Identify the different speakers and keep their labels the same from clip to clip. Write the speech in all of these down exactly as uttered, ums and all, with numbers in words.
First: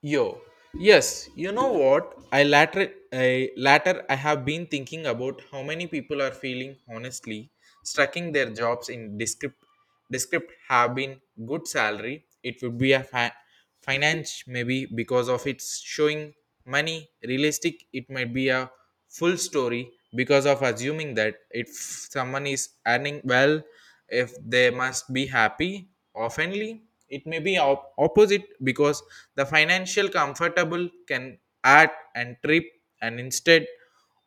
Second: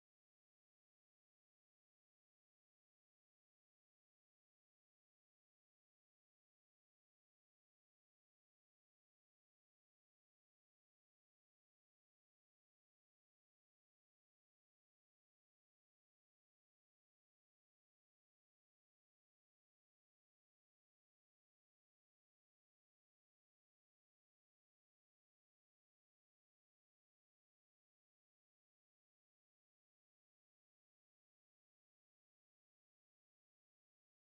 Speaker 1: Yo, yes, you know what? I latter, I latter, I have been thinking about how many people are feeling honestly stuck in their jobs in descript, descript have been good salary. It would be a fi- finance maybe because of its showing money. Realistic, it might be a full story because of assuming that if someone is earning well if they must be happy oftenly it may be op- opposite because the financial comfortable can add and trip and instead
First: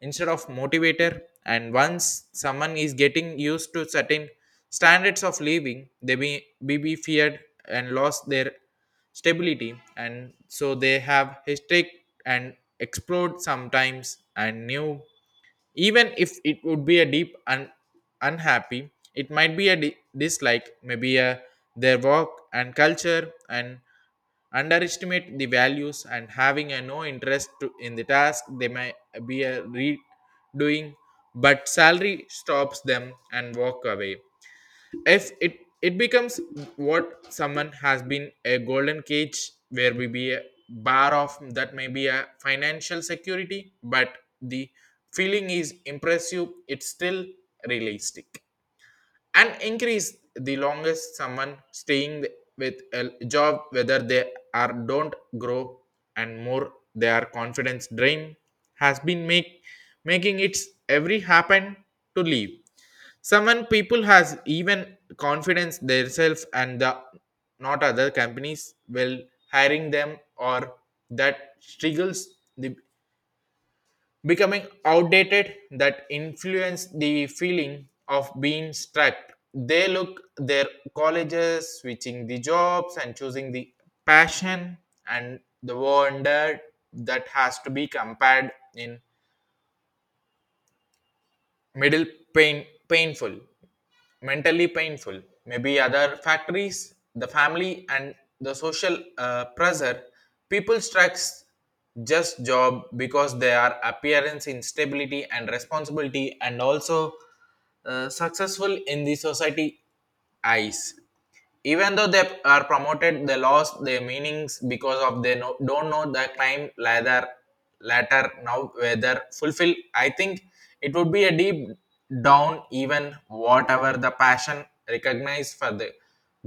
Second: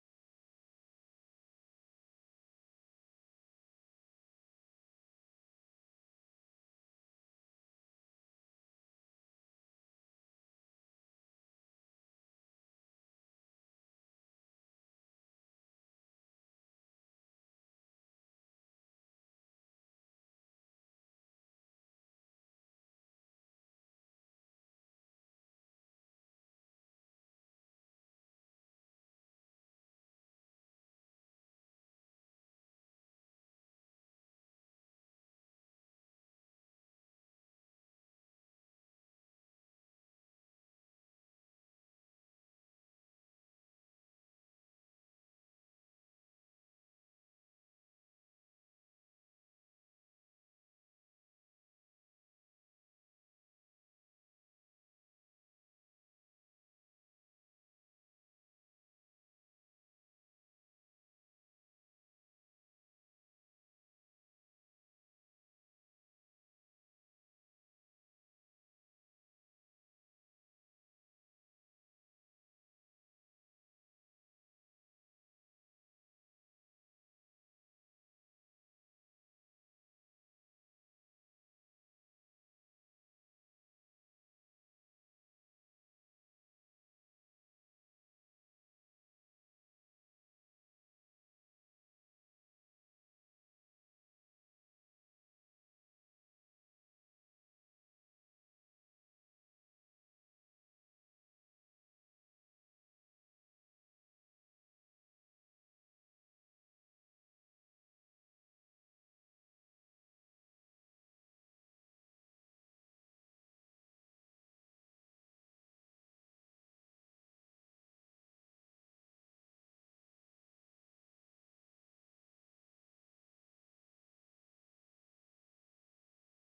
Speaker 1: instead of motivator, and once someone is getting used to certain standards of living they may, may be feared and lost their stability, and so they have historic and explode sometimes and new even if it would be a deep and unhappy. It might be a di- dislike maybe a their work and culture and underestimate the values and having a no interest to, in the task they may be a redoing but salary stops them and walk away if it it becomes what someone has been a golden cage where we be a bar of that may be a financial security, but the feeling is impressive. It's still realistic and increase the longest someone staying with a job whether they are don't grow and more their confidence drain has been make making its every happen to leave. Someone people has even confidence themselves and the not other companies will hiring them or that struggles the becoming outdated that influence the feeling of being strapped. They look their colleges, switching the jobs, and choosing the passion and the wonder that has to be compared in middle pain painful, mentally painful. Maybe other factories, the family, and the social uh, pressure. People strikes just job because they are appearance instability and responsibility and also uh, successful in the society eyes even though they are promoted. They lost their meanings because of they no, don't know the climb ladder latter now whether fulfill. I think it would be a deep down even whatever the passion recognized for the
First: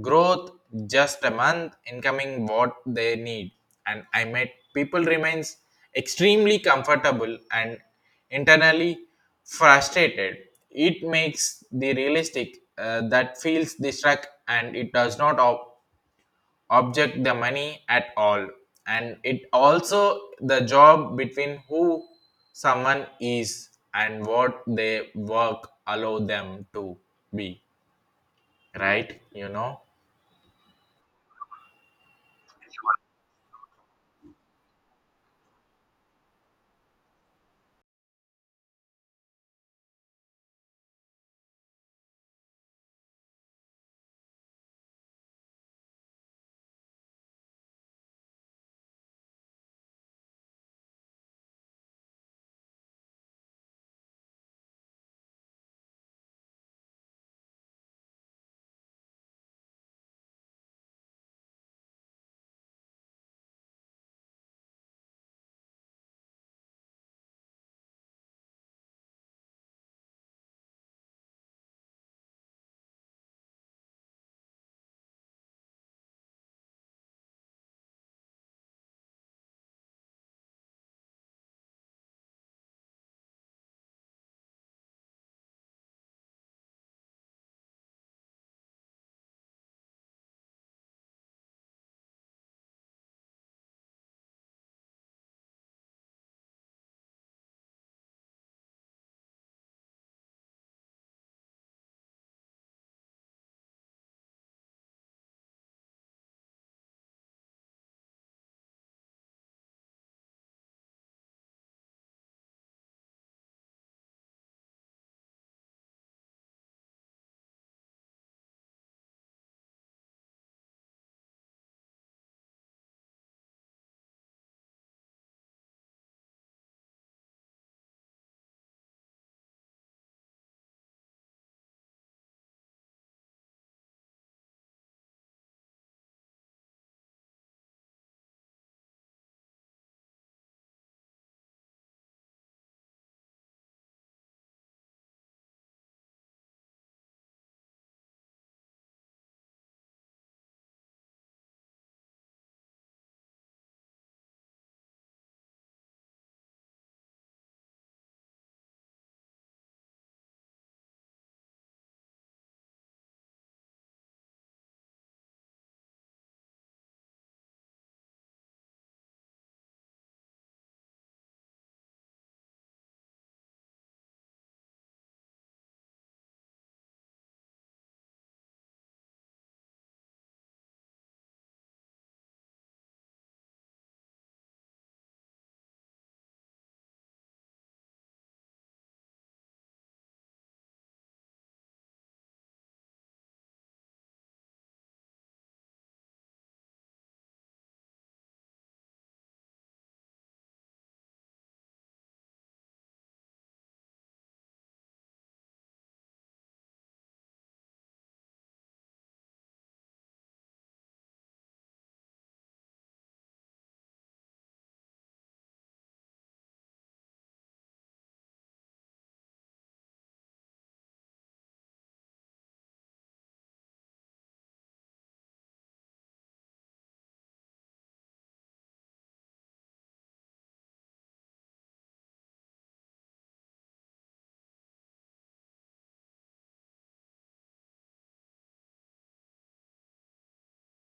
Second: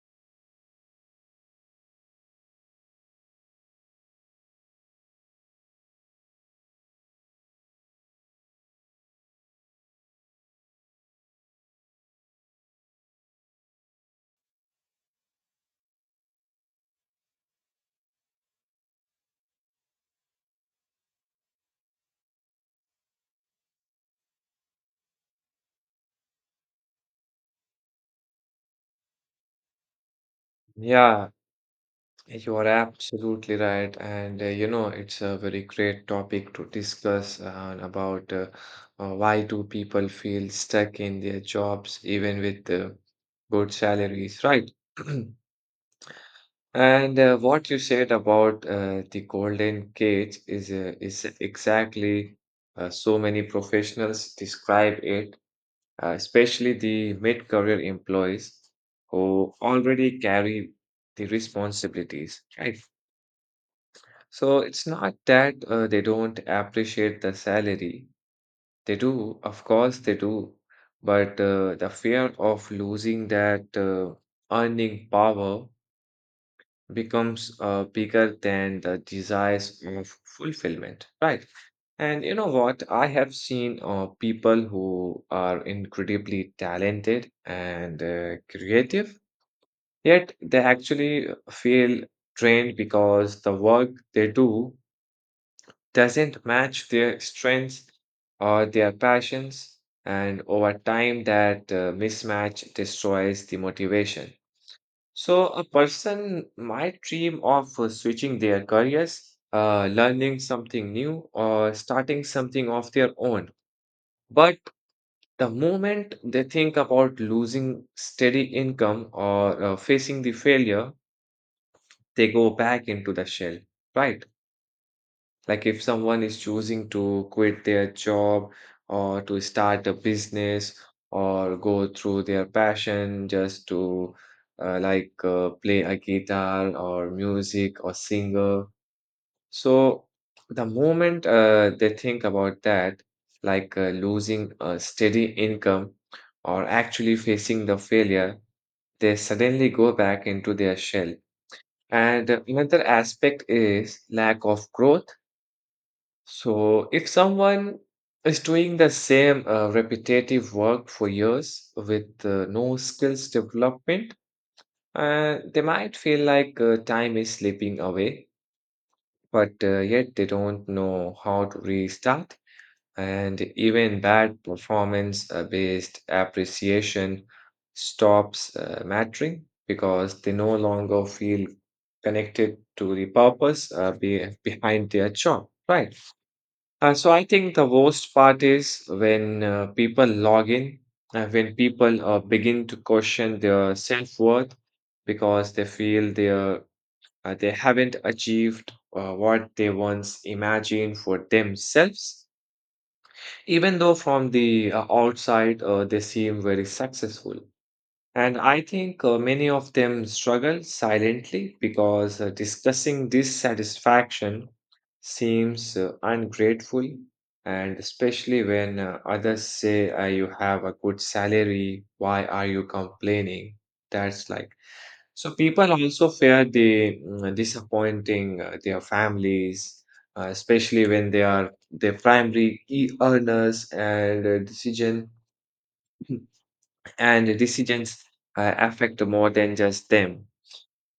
Speaker 1: growth, just a month incoming what they need, and I met people remains extremely comfortable and internally frustrated. It makes the realistic uh, that feels the struck, and it does not ob- object the money at all. And it also the job between who someone is and what they work allow them to be right you know
Speaker 2: Yeah, you are absolutely right. And uh, you know, it's a very great topic to discuss uh, about uh, uh, why do people feel stuck in their jobs even with uh, good salaries, right? And uh, what you said about uh, the golden cage is uh, is exactly uh, so many professionals describe it, uh, especially the mid-career employees who already carry the responsibilities, right? So it's not that uh, they don't appreciate the salary. They do, of course, they do. But uh, the fear of losing that uh, earning power becomes uh, bigger than the desires of fulfillment, right? And you know what? I have seen uh, people who are incredibly talented and uh, creative, yet they actually feel drained because the work they do doesn't match their strengths or their passions, and over time, that uh, mismatch destroys the motivation. So, a person might dream of uh, switching their careers, uh, learning something new, or starting something of their own. But the moment they think about losing steady income or uh, facing the failure, they go back into the shell, right? Like if someone is choosing to quit their job or to start a business or go through their passion just to uh, like uh, play a guitar or music or singer. So the moment uh, they think about that, like uh, losing a steady income or actually facing the failure, they suddenly go back into their shell. And another aspect is lack of growth. So, if someone is doing the same uh, repetitive work for years with uh, no skills development, uh, they might feel like uh, time is slipping away, but uh, yet they don't know how to restart. And even bad performance-based appreciation stops uh, mattering because they no longer feel connected to the purpose uh, be behind their job, right? Uh, so I think the worst part is when uh, people log in, uh, when people uh, begin to question their self-worth because they feel they are, uh, they haven't achieved uh, what they once imagined for themselves, even though from the uh, outside uh, they seem very successful. And I think uh, many of them struggle silently because uh, discussing dissatisfaction seems uh, ungrateful, and especially when uh, others say, uh, "You have a good salary, why are you complaining?" That's like so people also fear the mm, disappointing uh, their families, uh, especially when they are the primary e earners and uh, decision and decisions uh, affect more than just them.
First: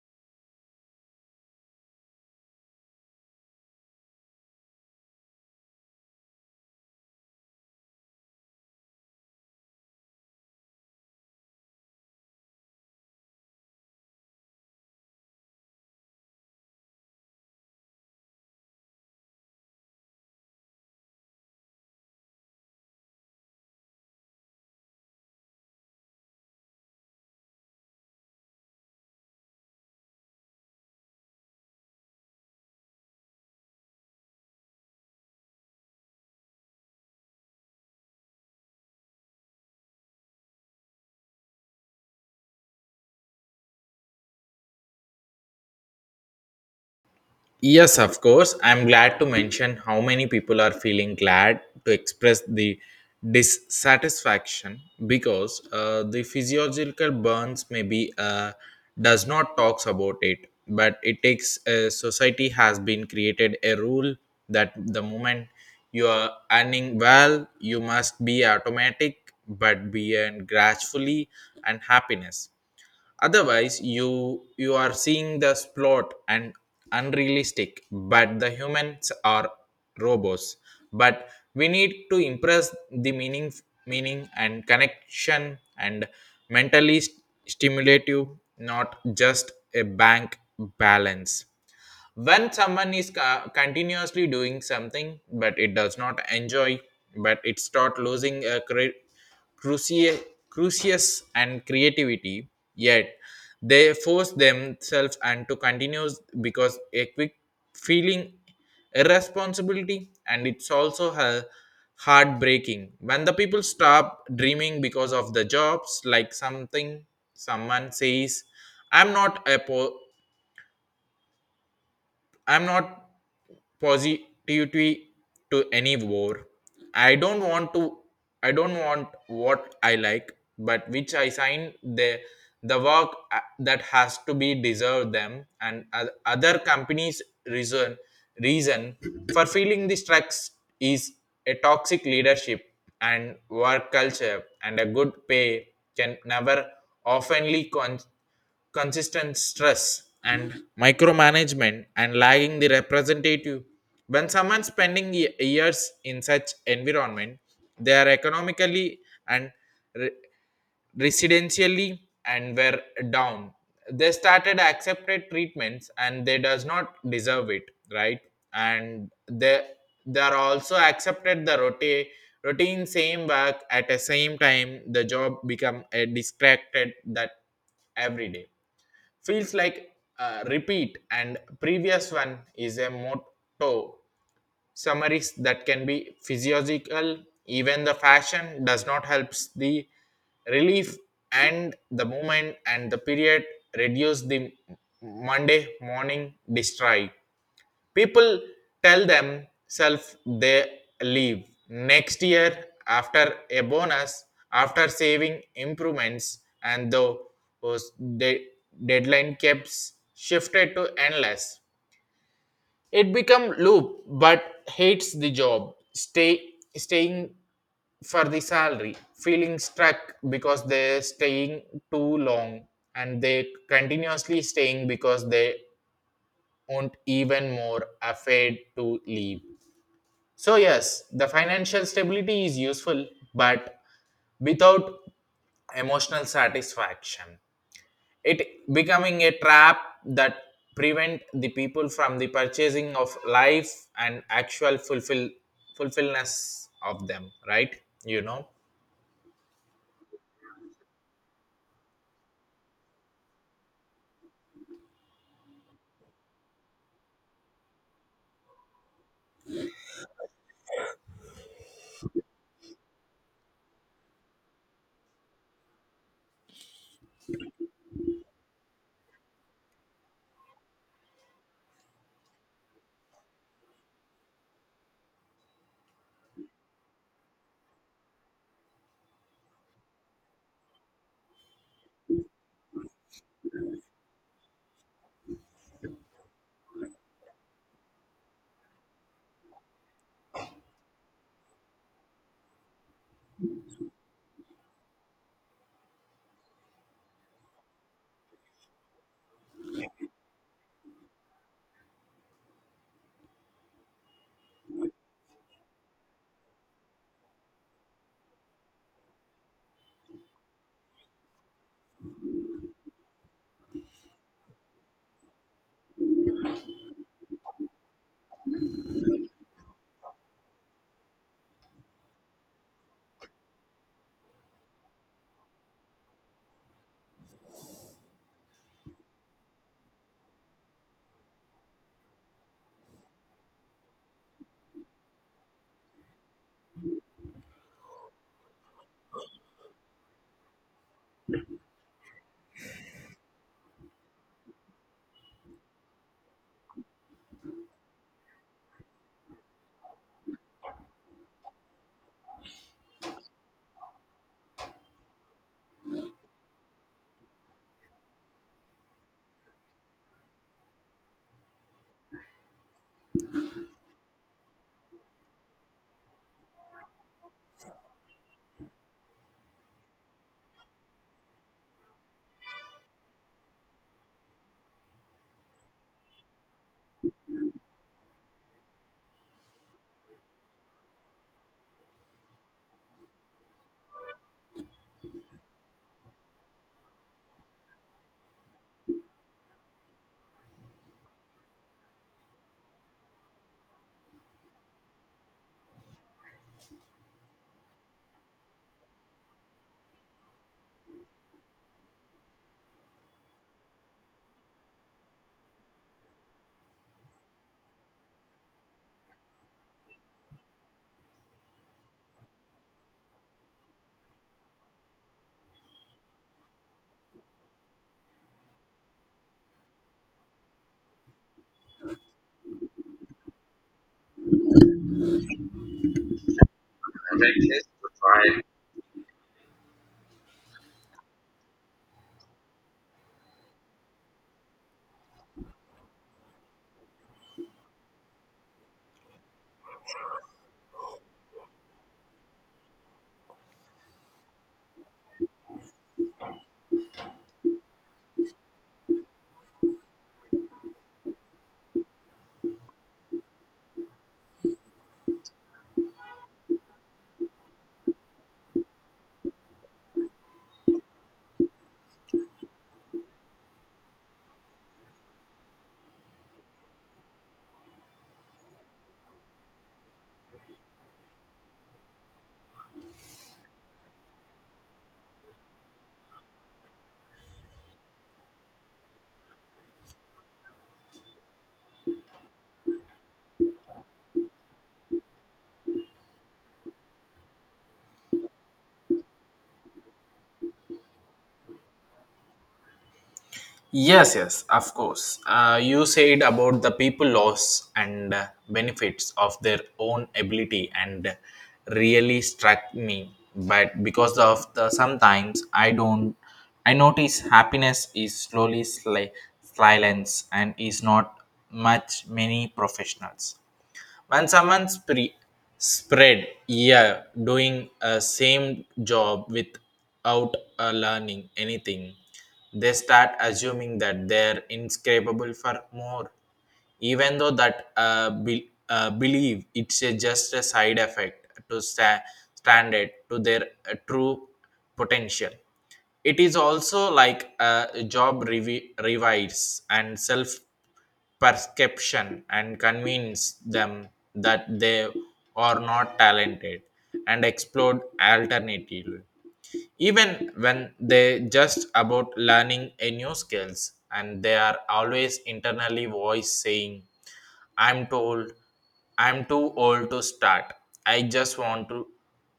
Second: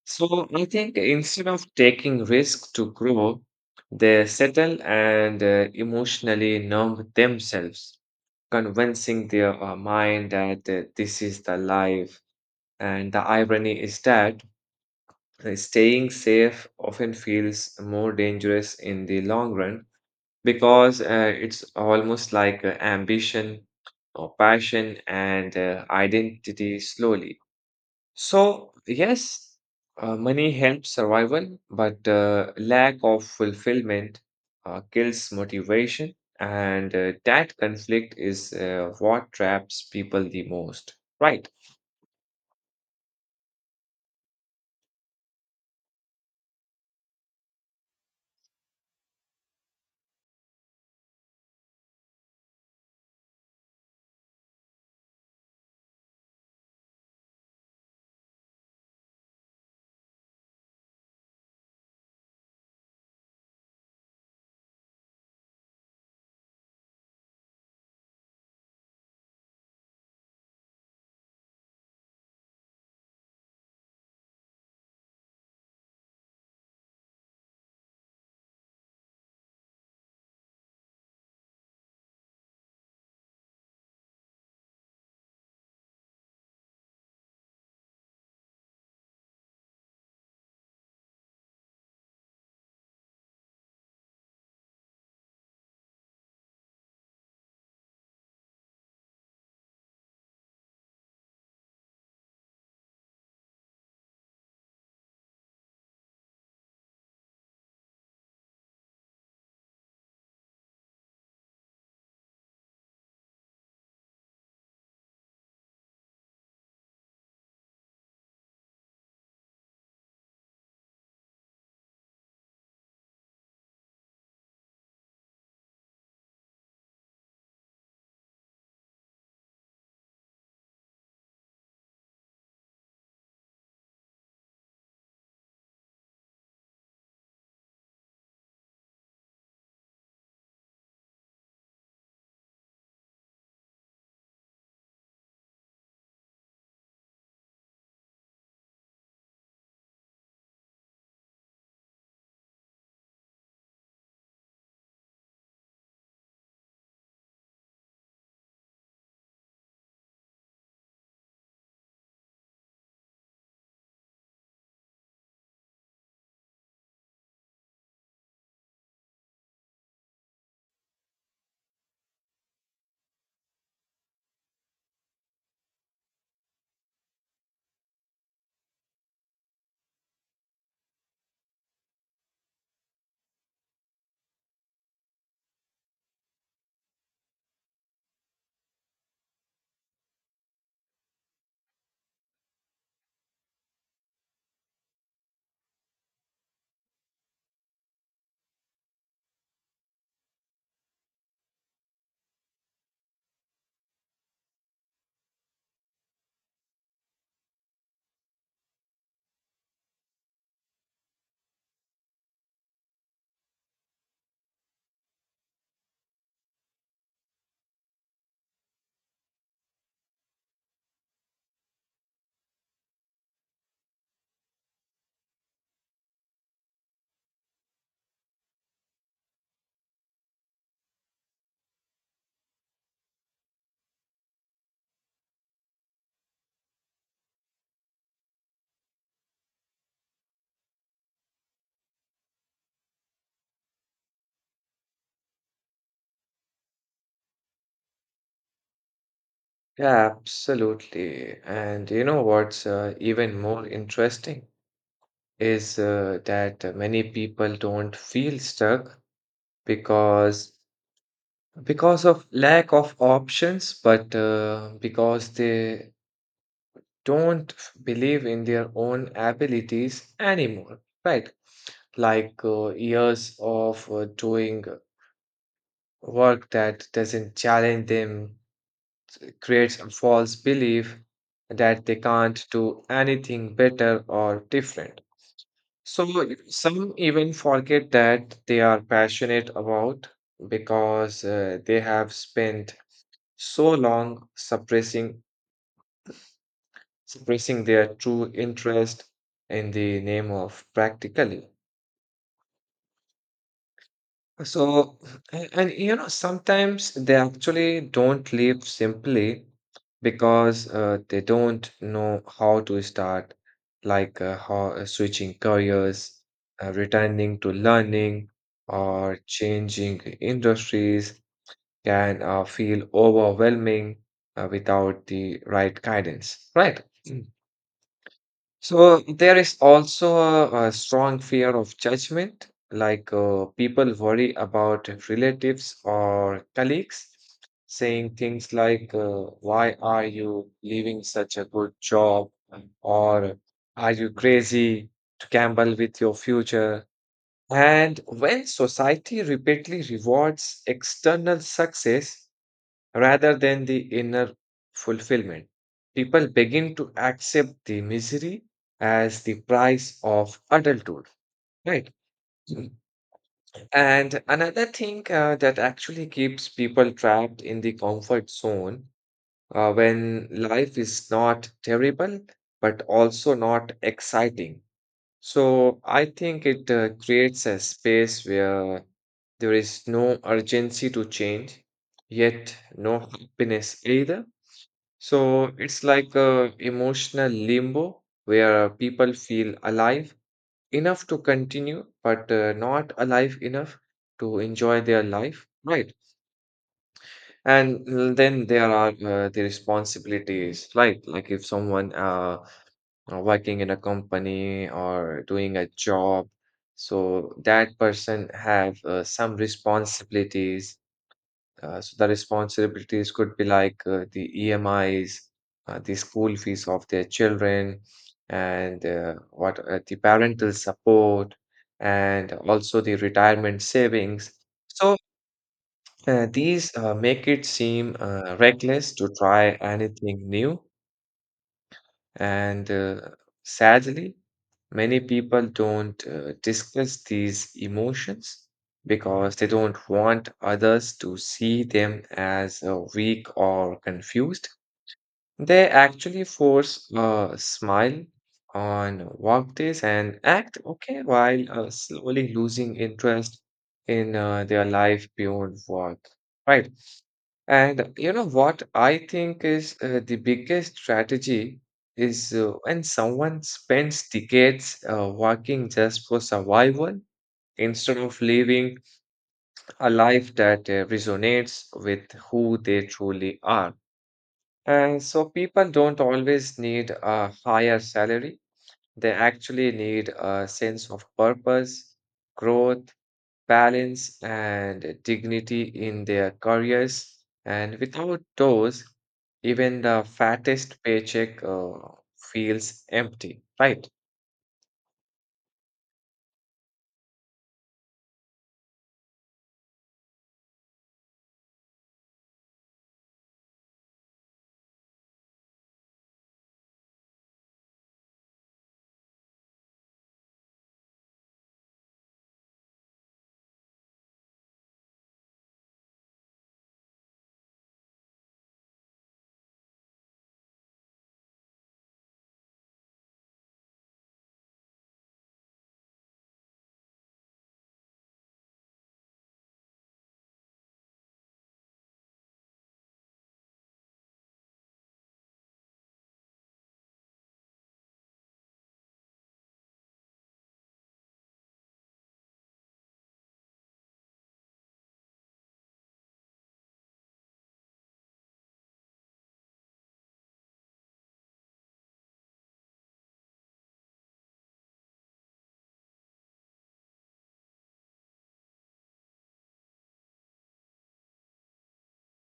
Speaker 2: So I think instead of taking risks to grow, they settle and uh, emotionally numb themselves, convincing their uh, mind that uh, this is the life. And the irony is that uh, staying safe often feels more dangerous in the long run because uh, it's almost like uh, ambition or passion and uh, identity slowly so, yes, uh, money helps survival, but uh, lack of fulfillment uh, kills motivation, and uh, that conflict is uh, what traps people the most, right?
Speaker 1: Yes, of course. I'm glad to mention how many people are feeling glad to express the dissatisfaction because uh, the physiological burns maybe uh, does not talks about it, but it takes uh, society has been created a rule that the moment you are earning well, you must be automatic, but be and gracefully and happiness, otherwise you you are seeing the plot and unrealistic, but the humans are robots, but we need to impress the meaning meaning and connection and mentally st- stimulative, not just a bank balance. When someone is co- continuously doing something but it does not enjoy, but it start losing a cre- cruci- crucius and creativity, yet they force themselves and to continue because a quick feeling irresponsibility. And it's also a heartbreaking when the people stop dreaming because of the jobs, like something someone says, i'm not a po- I'm not positivity to any war. I don't want to. I don't want what I like, but which I sign the the work uh, that has to be deserved them, and o- other companies reason reason for feeling the stress is a toxic leadership and work culture, and a good pay can never oftenly con- consistent stress and micromanagement and lagging the representative. When someone spending ye- years in such environment, they are economically and re- residentially and were down, they started accepted treatments and they does not deserve it, right? And they they are also accepted the rotate routine, same work at the same time, the job become a distracted, that every day feels like uh, repeat, and previous one is a motto summaries that can be physiological. Even the fashion does not helps the relief, and the movement and the period reduce the Monday morning destroy. People tell themselves they leave next year after a bonus, after saving improvements, and the de- deadline keeps shifted to endless. It become loop but hates the job, stay staying for the salary, feeling stuck because they're staying too long, and they continuously staying because they won't even more afraid to leave. So, yes, the financial stability is useful, but without emotional satisfaction, it becoming a trap that prevent the people from the purchasing of life and actual fulfill fulfillness of them, right? You know.
Speaker 2: Yeah, absolutely. And you know what's uh, even more interesting is uh, that uh, many people don't feel stuck because because of lack of options but uh, because they don't f- believe in their own abilities anymore, right? Like uh, years of uh, doing work that doesn't challenge them creates a false belief that they can't do anything better or different. So some even forget that they are passionate about because uh, they have spent so long suppressing suppressing their true interest in the name of practically. So and, and you know, sometimes they actually don't leave simply because uh, they don't know how to start, like uh, how uh, switching careers, uh, returning to learning, or changing industries can uh, feel overwhelming uh, without the right guidance, right? So there is also a, a strong fear of judgment, like uh, people worry about relatives or colleagues saying things like, uh, "Why are you leaving such a good job?" or "Are you crazy to gamble with your future?" And when society repeatedly rewards external success, rather than the inner fulfillment. People begin to accept the misery as the price of adulthood, right? Mm. And another thing uh, that actually keeps people trapped in the comfort zone uh, when life is not terrible but also not exciting. So I think it uh, creates a space where there is no urgency to change, yet no happiness either. So it's like a emotional limbo where uh, people feel alive enough to continue, but uh, not alive enough to enjoy their life, right? And l- then there are uh, the responsibilities, right? Like if someone uh uh, working in a company or doing a job, so that person have uh, some responsibilities, uh, so the responsibilities could be like uh, the E M Is, uh, the school fees of their children, and uh, what uh, the parental support, and also the retirement savings. So uh, these uh, make it seem uh, reckless to try anything new and uh, sadly, many people don't uh, discuss these emotions because they don't want others to see them as uh, weak or confused. They actually force a smile on workdays and act okay while uh, slowly losing interest in uh, their life beyond work. Right. And you know what I think is uh, the biggest strategy is uh, when someone spends decades uh, working just for survival instead of living a life that uh, resonates with who they truly are. And so people don't always need a higher salary, they actually need a sense of purpose, growth, balance, and dignity in their careers. And without those, even the fattest paycheck uh, feels empty, right?
Speaker 1: Yes, yes, of course. Uh, you said about the people loss and uh, benefits of their own ability, and really struck me. But because of the sometimes I don't, I notice happiness is slowly sli- silence and is not much many professionals when someone spre- spread, yeah, doing a same job without uh, learning anything, they start assuming that they're inscrapable for more, even though that uh, be, uh, believe it's a, just a side effect to sta- stand it to their uh, true potential. It is also like a job revi- revise and self perception and convince them that they are not talented and explore alternative, even when they just about learning a new skills, and they are always internally voice saying, I'm told, I'm too old to start. i just want to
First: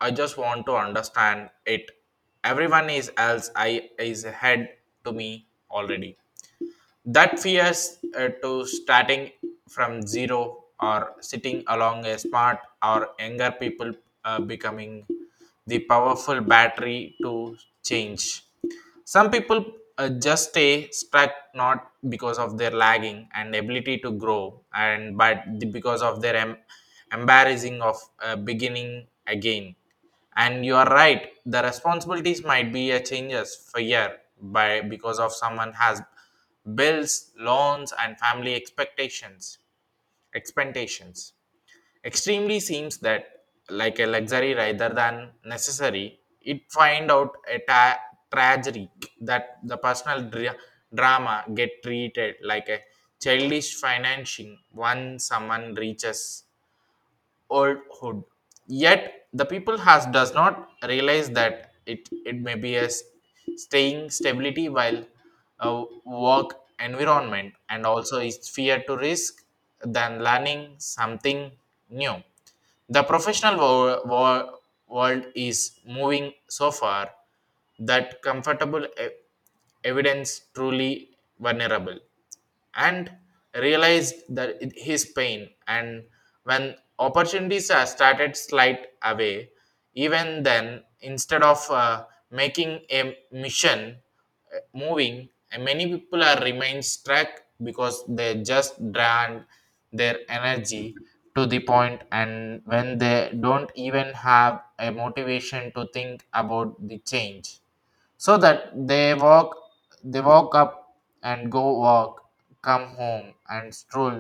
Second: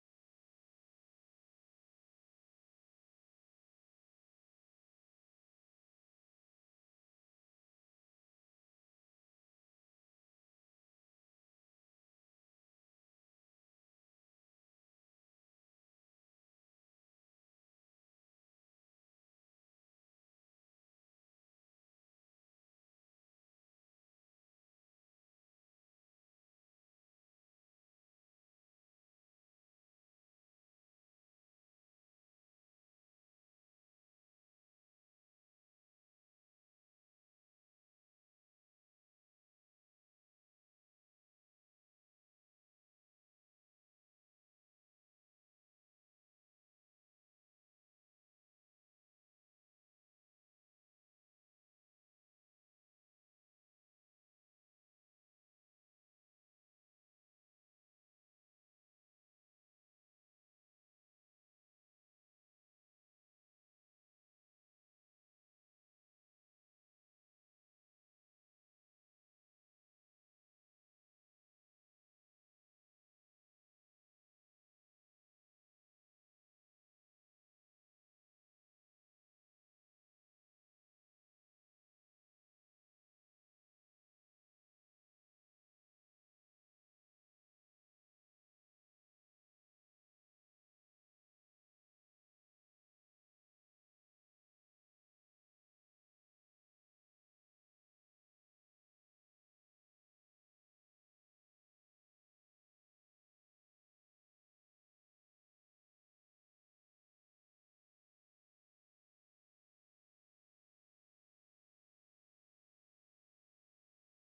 Speaker 1: I just want to understand it. Everyone is else I is ahead to me already. That fears uh, to starting from zero or sitting along a smart or younger people uh, becoming the powerful battery to change. Some people uh, just stay stuck, not because of their lagging and ability to grow, and but the- because of their em- embarrassing of uh, beginning again. And you are right, the responsibilities might be a changes for year by, because of someone has bills, loans, and family expectations, expectations. Extremely seems that like a luxury rather than necessary. It find out a ta- tragedy that the personal dra- drama get treated like a childish financing once someone reaches oldhood. Yet the people has does not realize that it it may be a s- staying stability while uh, work environment and also is fear to risk than learning something new. The professional wo- wo- world is moving so far that comfortable e- evidence truly vulnerable, and realized that it- his pain, and when opportunities are started slight away, even then instead of uh, making a mission moving, and many people are remain stuck because they just drain their energy to the point, and when they don't even have a motivation to think about the change. So that they walk they walk up and go walk, come home and stroll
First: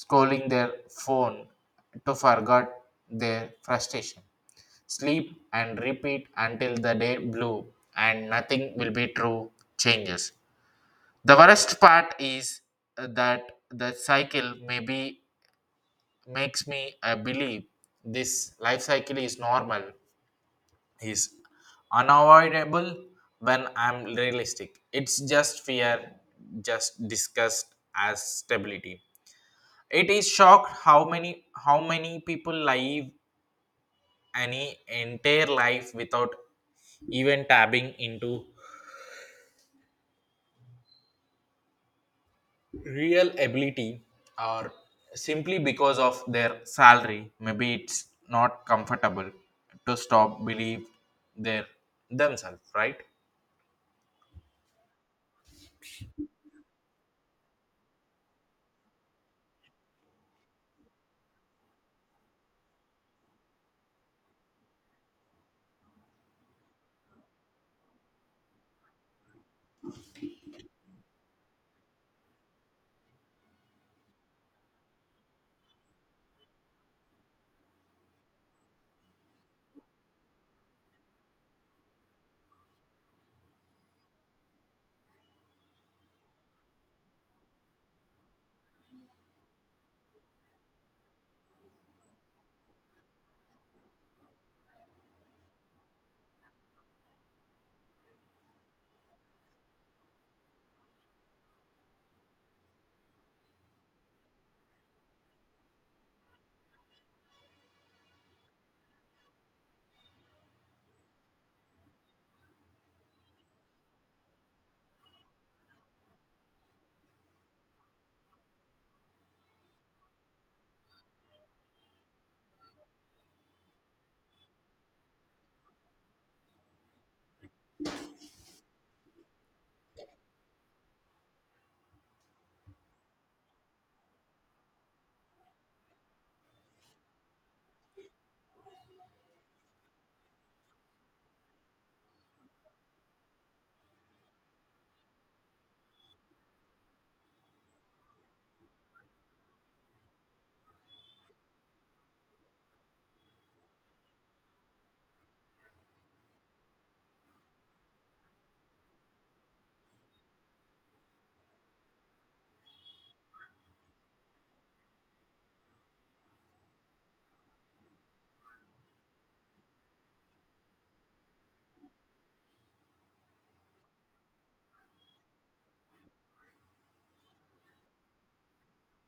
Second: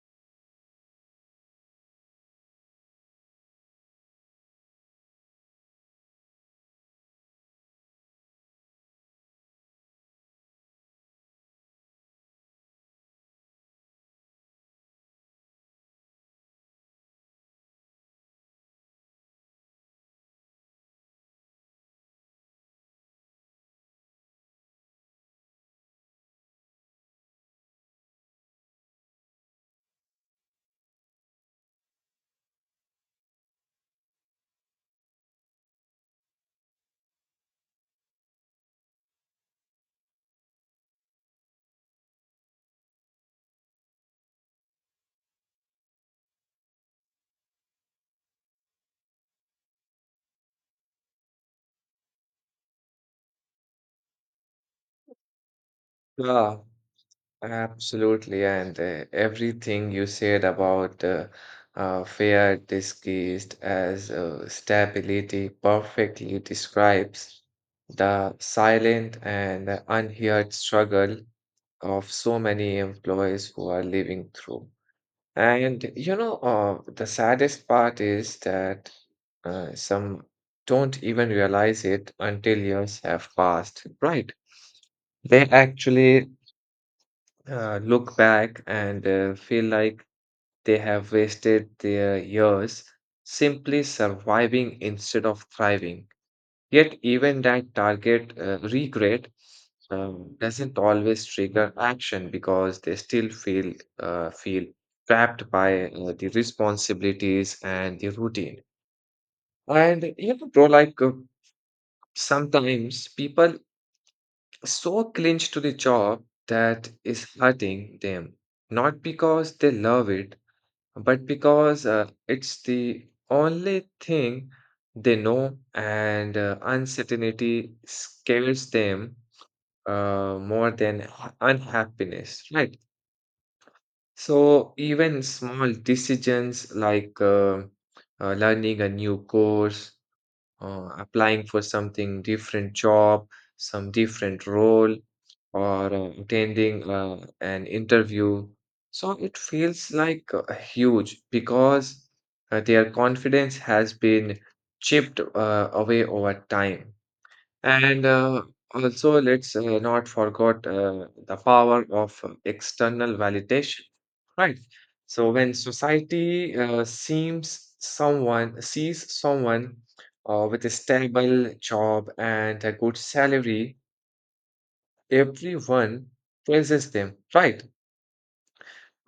Speaker 1: scrolling their phone to forget their frustration. Sleep and repeat until the day blue and nothing will be true changes. The worst part is that the cycle maybe makes me uh, believe this life cycle is normal, is unavoidable, when I'm realistic. It's just fear, just disgust as stability. It is shocked how many how many people live any entire life without even tapping into real ability, or simply because of their salary maybe it's not comfortable to stop believe their themselves, right?
Speaker 2: Yeah, absolutely. And uh, everything you said about uh, uh, fear disguised as uh, stability perfectly describes the silent and unheard struggle of so many employees who are living through. And you know, uh, the saddest part is that uh, some don't even realize it until years have passed, right? They actually uh, look back and uh, feel like they have wasted their years simply surviving instead of thriving. Yet, even that target uh, regret um, doesn't always trigger action because they still feel uh, feel trapped by uh, the responsibilities and the routine. And you know, bro, like uh, sometimes people so clinch to the job that is hurting them, not because they love it, but because uh, it's the only thing they know, and uh, uncertainty scares them uh, more than ha- unhappiness, right? So even small decisions like uh, uh, learning a new course, uh, applying for something different job, some different role, or uh, attending uh, an interview. So it feels like uh, huge because uh, their confidence has been chipped uh, away over time. And uh, also, let's uh, not forget uh, the power of uh, external validation, right? So when society uh, seems someone sees someone uh, with a stable job and a good salary, everyone praises them, right?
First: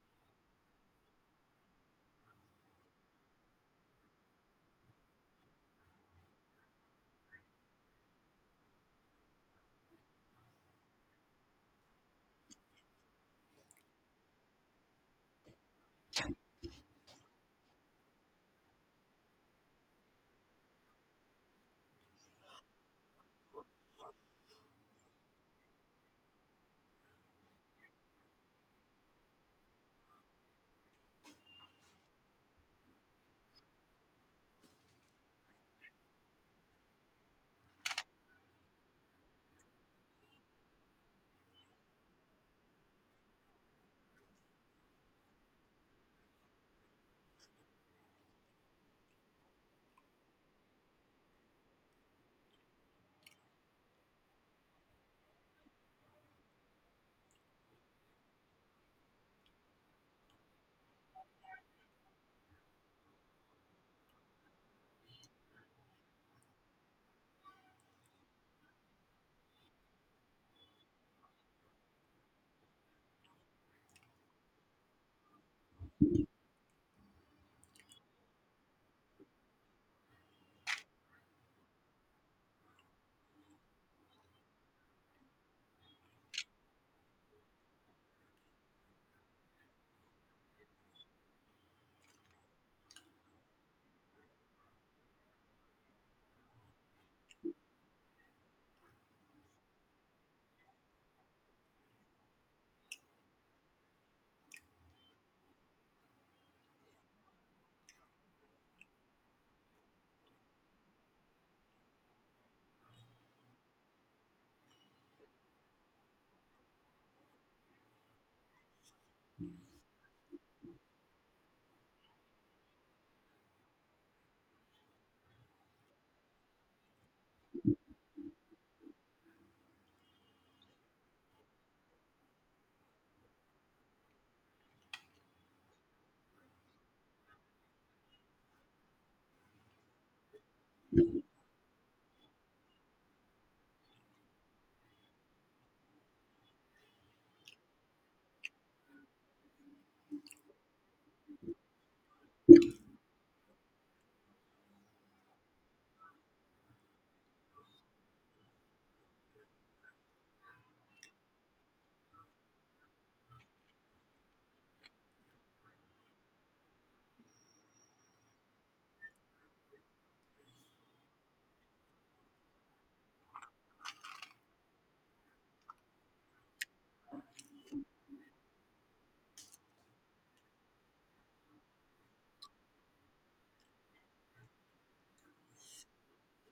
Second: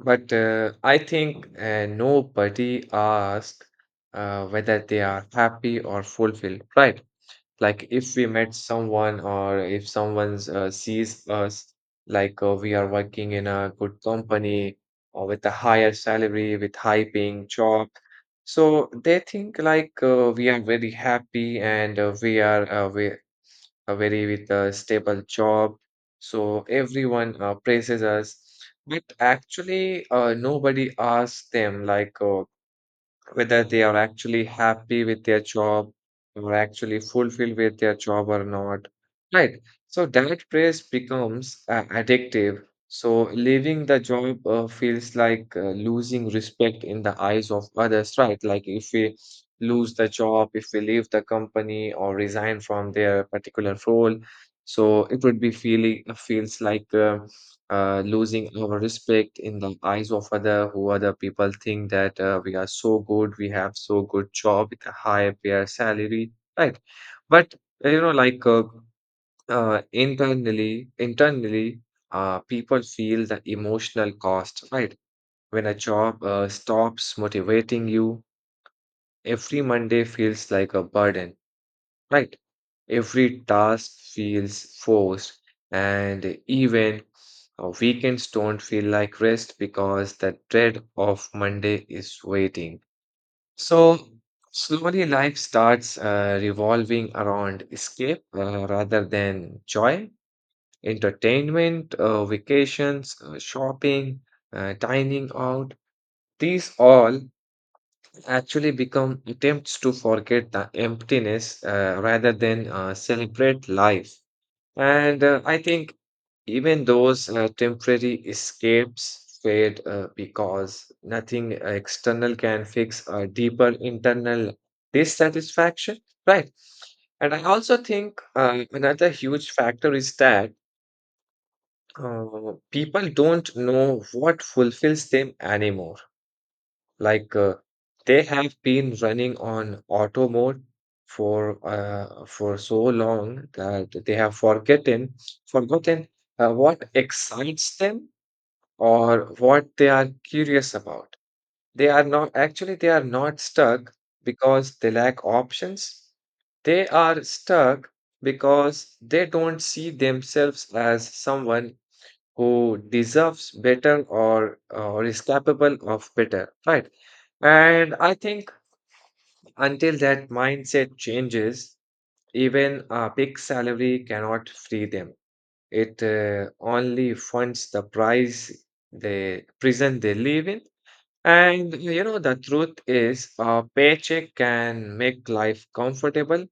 Speaker 2: But uh, I think uh, nobody asks uh, whether they are happy or fulfilled, right? Like if we met someone or if someone's uh, sees us like uh, we are working in a good company or with a higher salary, with high paying job, so they think like uh, we are very happy and uh, we are uh, we a very with a stable job. So everyone uh, praises us, but actually uh, nobody asks them like uh, whether they are actually happy with their job or actually fulfilled with their job or not, right? So that praise becomes uh, addictive, so leaving the job uh, feels like uh, losing respect in the eyes of others, right? Like if we lose the job, if we leave the company or resign from their particular role, so it would be feeling feels like uh, uh, losing our respect in the eyes of other who other people think that uh, we are so good, we have so good job with a high pay salary, right? But uh, you know like uh, uh, internally internally uh, people feel the emotional cost, right? When a job uh, stops motivating you, every Monday feels like a burden, right? Every task feels forced, and even uh, weekends don't feel like rest because the dread of Monday is waiting. So, slowly life starts uh, revolving around escape uh, rather than joy, entertainment, uh, vacations, uh, shopping, uh, dining out. These all actually become attempts to forget the emptiness uh, rather than uh, celebrate life. And uh, I think even those uh, temporary escapes fade uh, because nothing external can fix a deeper internal dissatisfaction, right? And I also think uh, another huge factor is that uh, people don't know what fulfills them anymore, like uh, they have been running on auto mode for uh, for so long that they have forgotten forgotten uh, what excites them or what they are curious about. They are not actually they are not stuck because they lack options. They are stuck because they don't see themselves as someone who deserves better or uh, or is capable of better, right? And I think until that mindset changes, even a big salary cannot free them. It uh, only funds the price, the prison they live in. And you know, the truth is a paycheck can make life comfortable,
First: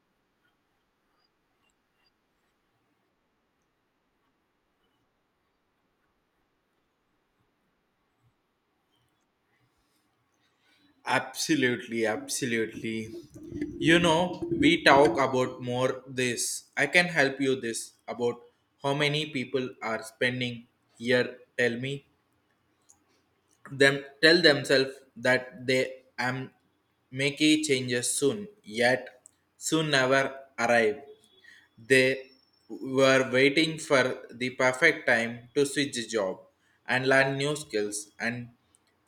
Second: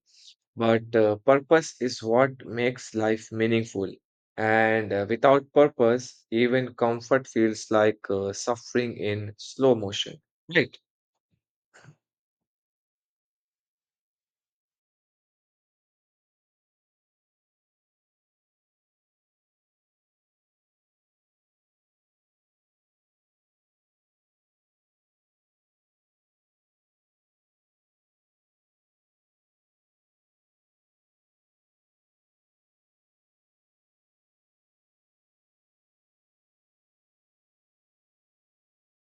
Speaker 2: but uh, purpose is what makes life meaningful. And uh, without purpose, even comfort feels like uh, suffering in slow motion. Right.
Speaker 1: Absolutely, absolutely. You know, we talk about more this. I can help you this about how many people are spending here. Tell me, them tell themselves that they am making changes soon, yet soon never arrive. They were waiting for the perfect time to switch job and learn new skills and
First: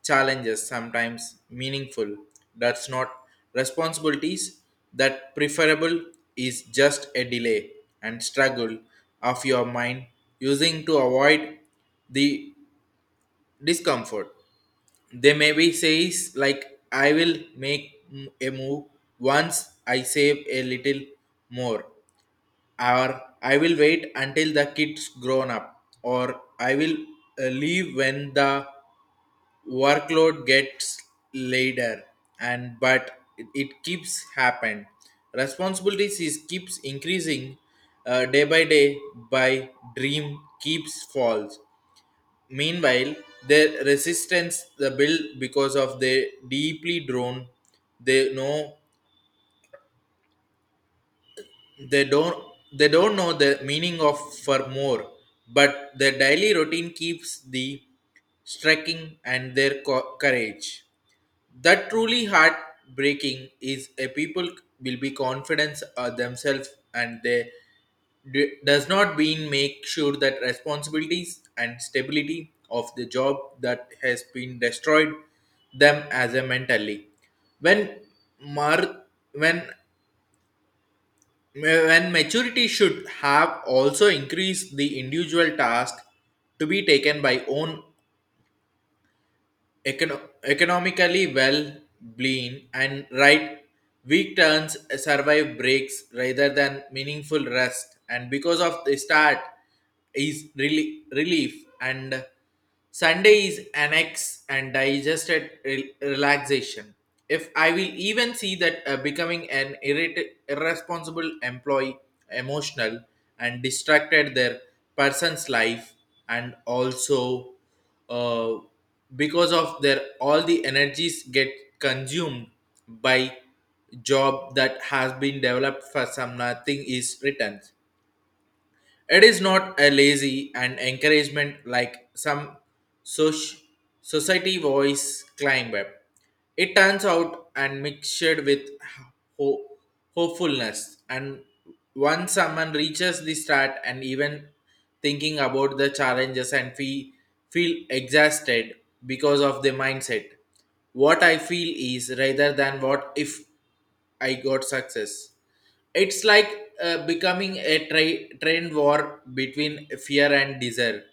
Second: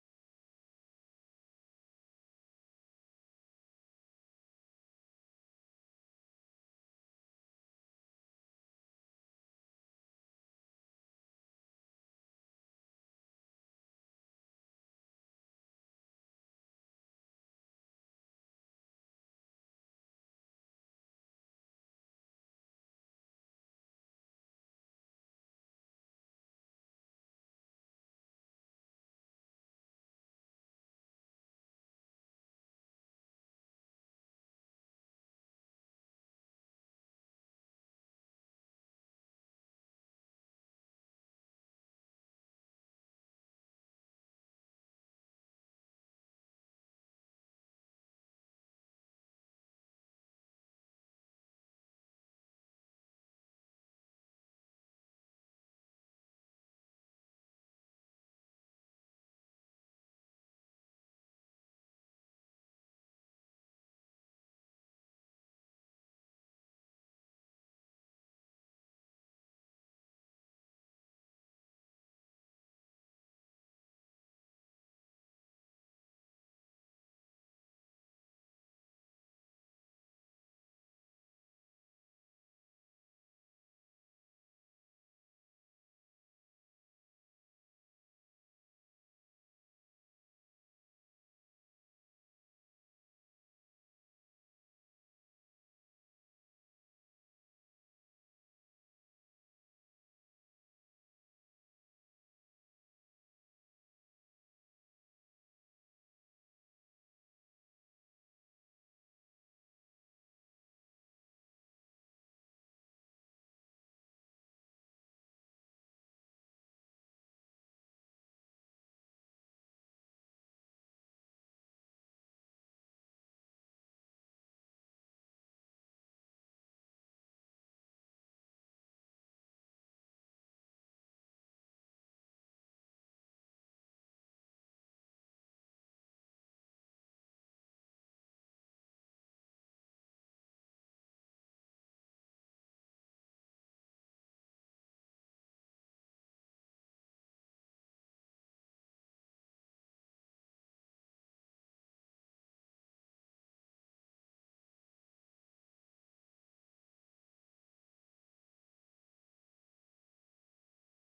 Speaker 1: challenges sometimes meaningful, that's not responsibilities that preferable is just a delay and struggle of your mind using to avoid the discomfort. They maybe says like, I will make m- a move once I save a little more, or I will wait until the kids grown up, or I will uh, leave when the workload gets later. And but it, it keeps happen, responsibilities is keeps increasing uh, day by day by dream keeps falls. Meanwhile, their resistance the build because of they deeply drawn. They know they don't they don't know the meaning of for more, but their daily routine keeps the striking and their co- courage. That truly heartbreaking is a people will be confidence of themselves and they d- does not mean make sure that responsibilities and stability of the job that has been destroyed them as a mentally, when mar- when when maturity should have also increased the individual task to be taken by own, econo- economically well bleen and right, weak turns uh, survive breaks rather than meaningful rest, and because of the start is rel- relief and Sunday is annex and digested re- relaxation. If I will even see that uh, becoming an irrit- irresponsible employee, emotional, and distracted their person's life, and also uh, because of their all the energies get consumed by job that has been developed for some, nothing is written, it is not a lazy and encouragement like some soc- society voice climb up. It turns out and mixed with ho- hopefulness. And once someone reaches the start, and even thinking about the challenges and fe- feel exhausted because of the mindset, what I feel is rather than what if I got success. It's like uh, becoming a tra- train war between fear and desire,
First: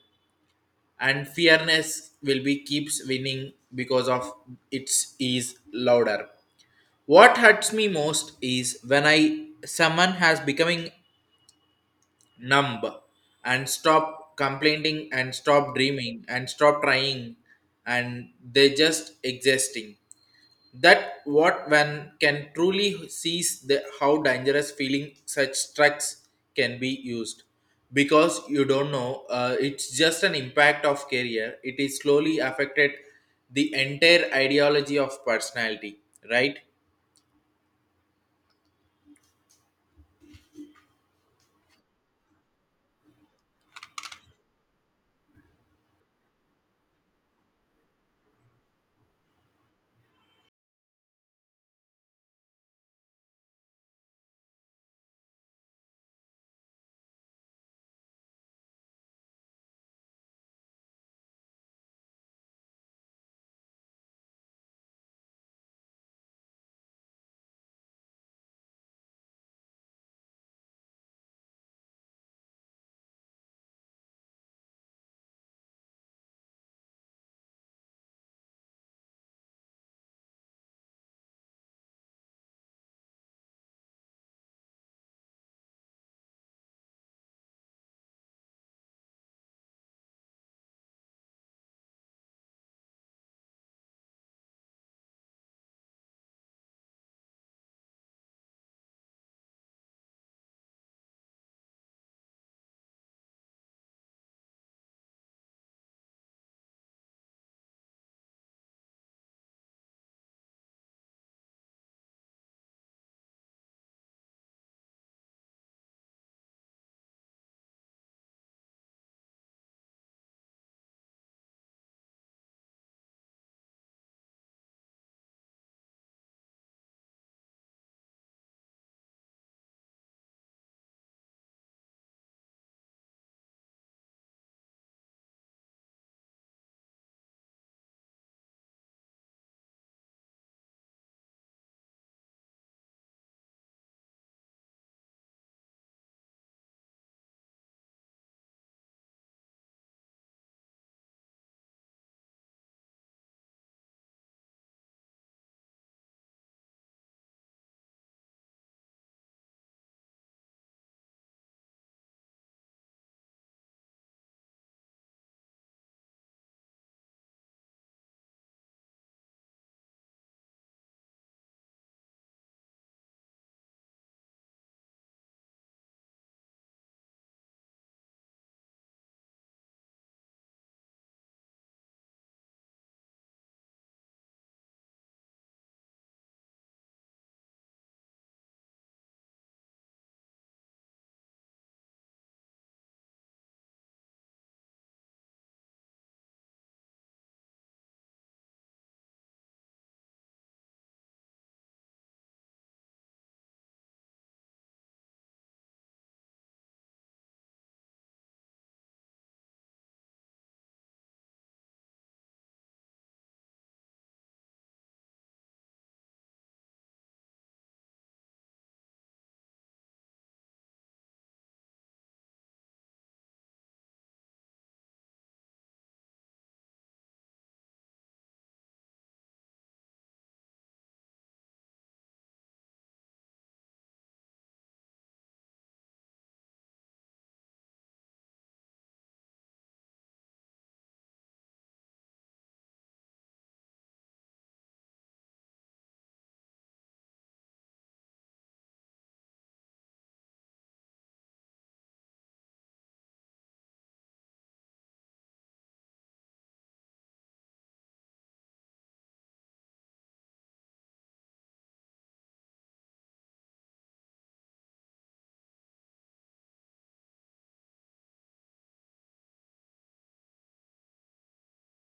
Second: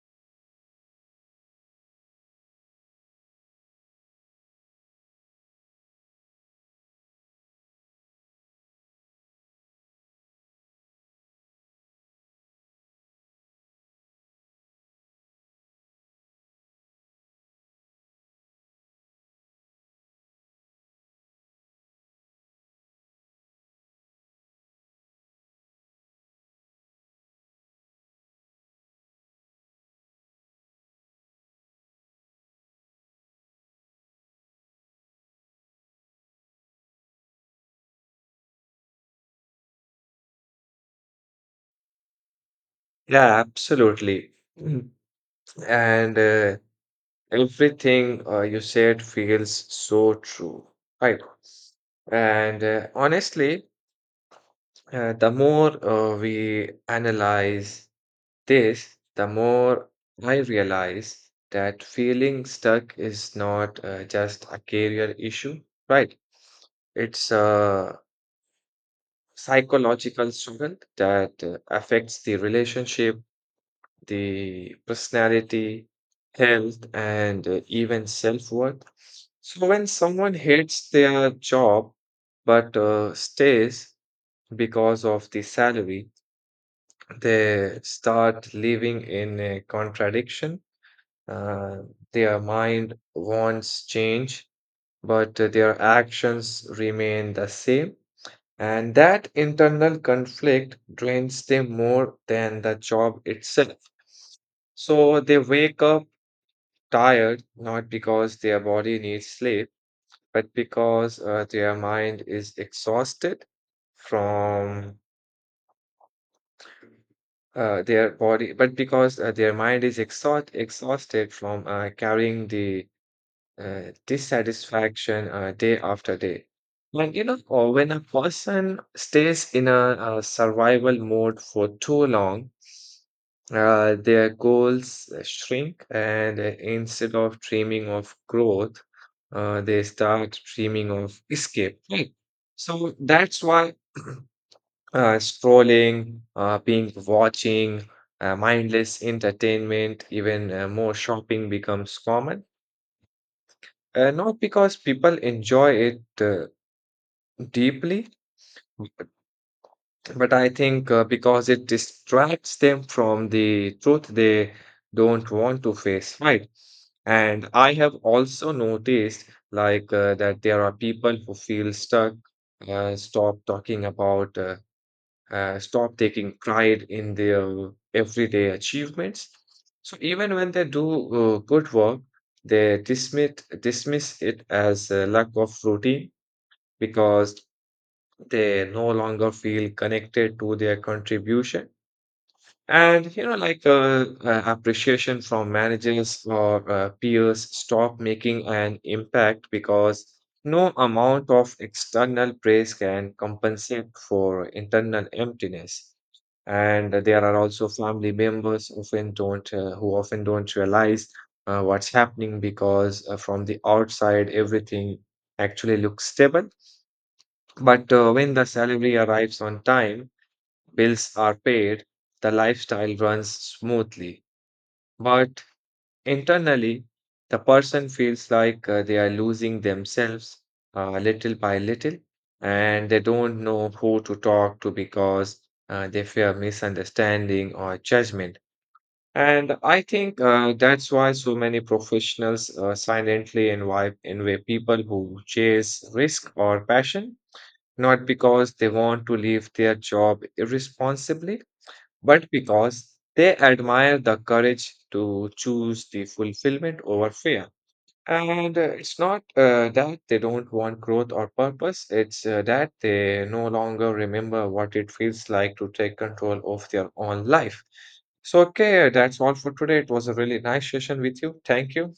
Speaker 1: and fearness will be keeps winning because of its is louder. What hurts me most is when I someone has becoming numb and stop complaining and stop dreaming and stop trying and they just existing, that what one can truly sees the how dangerous feeling such trucks can be used because you don't know uh, it's just an impact of career, it is slowly affected the entire ideology of personality, right?
Speaker 2: Yeah, absolutely. Mm. And uh, everything uh, you said feels so true. Right. And uh, honestly, uh, the more uh, we analyze this, the more I realize that feeling stuck is not uh, just a career issue, right? It's a psychological struggle that uh, affects the relationship, the personality, health, and uh, even self-worth. So when someone hates their job but uh, stays because of the salary, they start living in a contradiction. Uh, their mind wants change, but uh, their actions remain the same. And that internal conflict drains them more than the job itself. So they wake up tired, not because their body needs sleep, but because uh, their mind is exhausted from uh, their body, but because uh, their mind is exhaust exhausted from uh, carrying the uh, dissatisfaction uh, day after day. Like, you know, or when a person stays in a, uh survival mode for too long, uh, their goals uh, shrink, and uh, instead of dreaming of growth, uh, they start dreaming of escape. Right. So that's why uh, scrolling, uh, being watching, uh, mindless entertainment, even uh, more shopping becomes common. Uh, not because people enjoy it uh, deeply, but, but I think uh, because it distracts them from the truth they don't want to face, right? And I have also noticed like uh, that there are people who feel stuck, uh, stop talking about, uh, uh, stop taking pride in their everyday achievements. So even when they do uh, good work, they dismiss dismiss it as a lack of routine because they no longer feel connected to their contribution. And, you know, like uh, uh, appreciation from managers or uh, peers stop making an impact because no amount of external praise can compensate for internal emptiness. And there are also family members often don't, uh, who often don't realize uh, what's happening because uh, from the outside, everything actually looks stable, but uh, when the salary arrives on time, bills are paid, the lifestyle runs smoothly. But internally, the person feels like uh, they are losing themselves uh, little by little, and they don't know who to talk to because uh, they fear misunderstanding or judgment. And I think uh, that's why so many professionals uh, silently invite, invite people who chase risk or passion, not because they want to leave their job irresponsibly, but because they admire the courage to choose the fulfillment over fear. And uh, it's not uh, that they don't want growth or purpose, it's uh, that they no longer remember what it feels like to take control of their own life. So, okay, that's all for today. It was a really nice session with you. Thank you.